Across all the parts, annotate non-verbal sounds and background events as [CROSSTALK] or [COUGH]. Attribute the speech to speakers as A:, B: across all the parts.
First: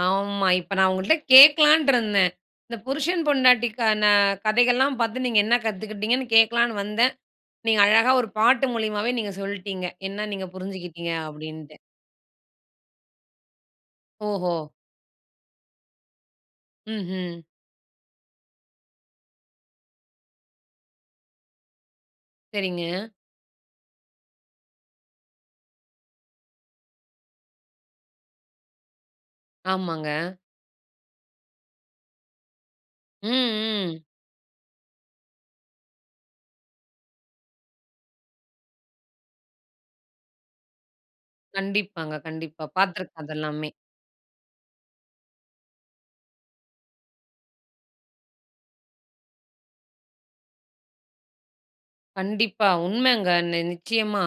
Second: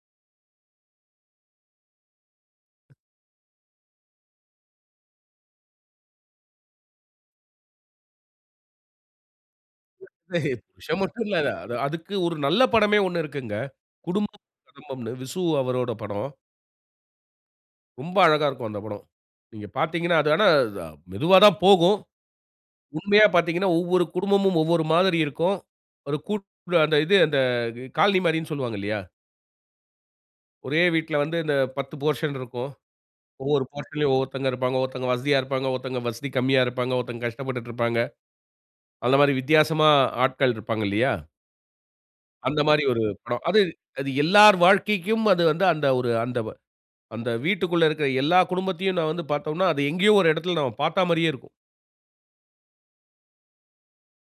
A: ஆமா இப்ப நான் உங்கட்ட கேட்கலான்னு இருந்தேன். இந்த புருஷன், பொண்டாட்டிக்கான கதைகள்லாம் பாத்து நீங்க என்ன கத்துக்கிட்டீங்கன்னு கேட்கலான்னு வந்தேன். நீங்க அழகா ஒரு பாட்டு மூலியமாவே நீங்க சொல்லிட்டீங்க என்ன நீங்க
B: [UNINTELLIGIBLE] இது
A: புரிஞ்சுக்கிட்டிங்க
B: மட்டும் இல்ல.
A: அப்படின்ட்டு.
B: அதுக்கு ஒரு நல்ல படமே ஒண்ணு இருக்குங்க. குடும்பம்
A: ஓஹோ!
B: ஒரு குடும்பம்ன்னு விசு அவரோட படம்.
A: ம்ஹ்ம்.
B: ரொம்ப அழகா இருக்கும் அந்த படம். நீங்க பாத்தீங்கன்னா அது ஆனா மெதுவா தான் போகும்.
A: சரிங்க.
B: உண்மையா பாத்தீங்கன்னா ஒவ்வொரு குடும்பமும், ஒவ்வொரு மாதிரி இருக்கும். ஒரு கூட்டு அந்த இது அந்த காலனி மாரின்னு சொல்வாங்க இல்லையா.
A: ஆமாங்க.
B: ஒரே வீட்டில வந்து இந்த 10 போர்ஷன் இருக்கும். ஒவ்வொரு
A: ம்.
B: போர்ஷன்லயும் ஒவ்வொருத்தவங்க இருப்பாங்க. ஒவ்வருத்தவங்க வசதியா இருப்பாங்க, ஒருத்தவங்க வசதி கம்மியா இருப்பாங்க. ஒருத்தர் கஷ்டப்பட்டுருப்பாங்க. அந்த மாரி வித்தியாசமா ஆட்கள் இருப்பாங்கல்லயா.
A: கண்டிப்பாங்க,
B: அந்த
A: கண்டிப்பா.
B: மாரி ஒரு
A: பாத்துருக்கேன் அத
B: படம். அது
A: எல்லாமே.
B: அது எல்லார் வாழ்க்கைக்கும் அது வந்து அந்த ஒரு அந்த அந்த வீட்டிற்குள்ள இருக்கிற எல்லா குடும்பத்தையும் நம்ப வந்து பாத்தோம்ன்னா, அது எங்கேயோ ஒரு இடத்தில நம்ப பார்த்த மாரியே இருக்கும்.
A: கண்டிப்பா. உண்மைங்க. நிச்சயமா.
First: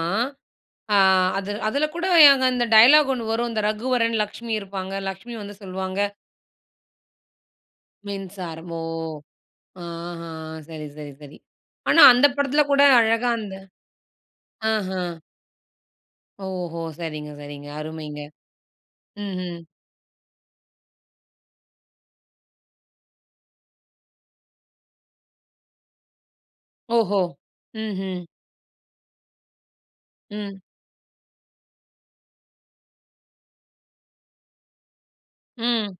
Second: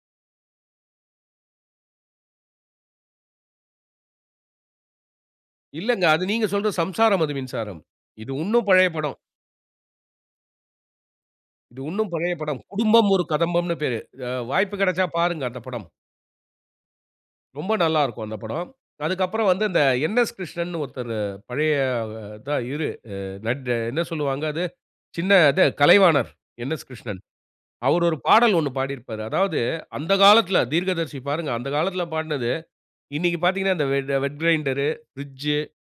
A: அ அது அதுல கூட இந்த டயலாக் ஒண்ணு வரும் இந்த ரகுவரன், லட்சுமி இருப்பாங்க, லட்சுமி வந்து சொல்லுவாங்க.
B: இல்லங்க. அது நீங்க சொல்ற "சம்சாரம் அது மின்சாரம்". இது இன்னும்
A: மின்சாரம் ஓ.
B: பழைய படம்.
A: ஆஹா சரி, சரி, சரி.
B: இது
A: ஆனா
B: இன்னும்
A: அந்த
B: பழைய படம்.
A: படத்தில கூட
B: "குடும்பம் ஒரு
A: அழகா அந்த
B: கதம்பம்ன்னு பேரு." அ வாய்ப்பு
A: ஆஹ.
B: கிடைச்சா பாருங்க அந்த படம்.
A: ஓஹோ! சரிங்க. சரிங்க.
B: ரொம்ப நல்லா
A: அருமைங்க
B: இருக்கும் அந்த படம். அதுக்கப்புறம்
A: ம்ஹ்ம்.
B: வந்து இந்த என்எஸ். கிருஷ்ணன்னு ஒருத்தரு பழைய அ அத்தா இரு என்ன சொல்வாங்க? அது சின்ன அது கலைவாணர் என்எஸ்.
A: ஓஹோ.
B: கிருஷ்ணன். அவர் ஒரு
A: ம்ஹ்ம்.
B: பாடல் ஒண்ணு பாடியிருப்பாரு. அதாவது அந்த
A: ம்.
B: காலத்துல தீர்க்கதரிசி பாருங்க, அந்த காலத்தில பாடினது. இன்னைக்கு பாத்தீங்கன்னா இந்த வெட் வெட் கிரைண்டர், பிரிட்ஜ்,
A: ம்.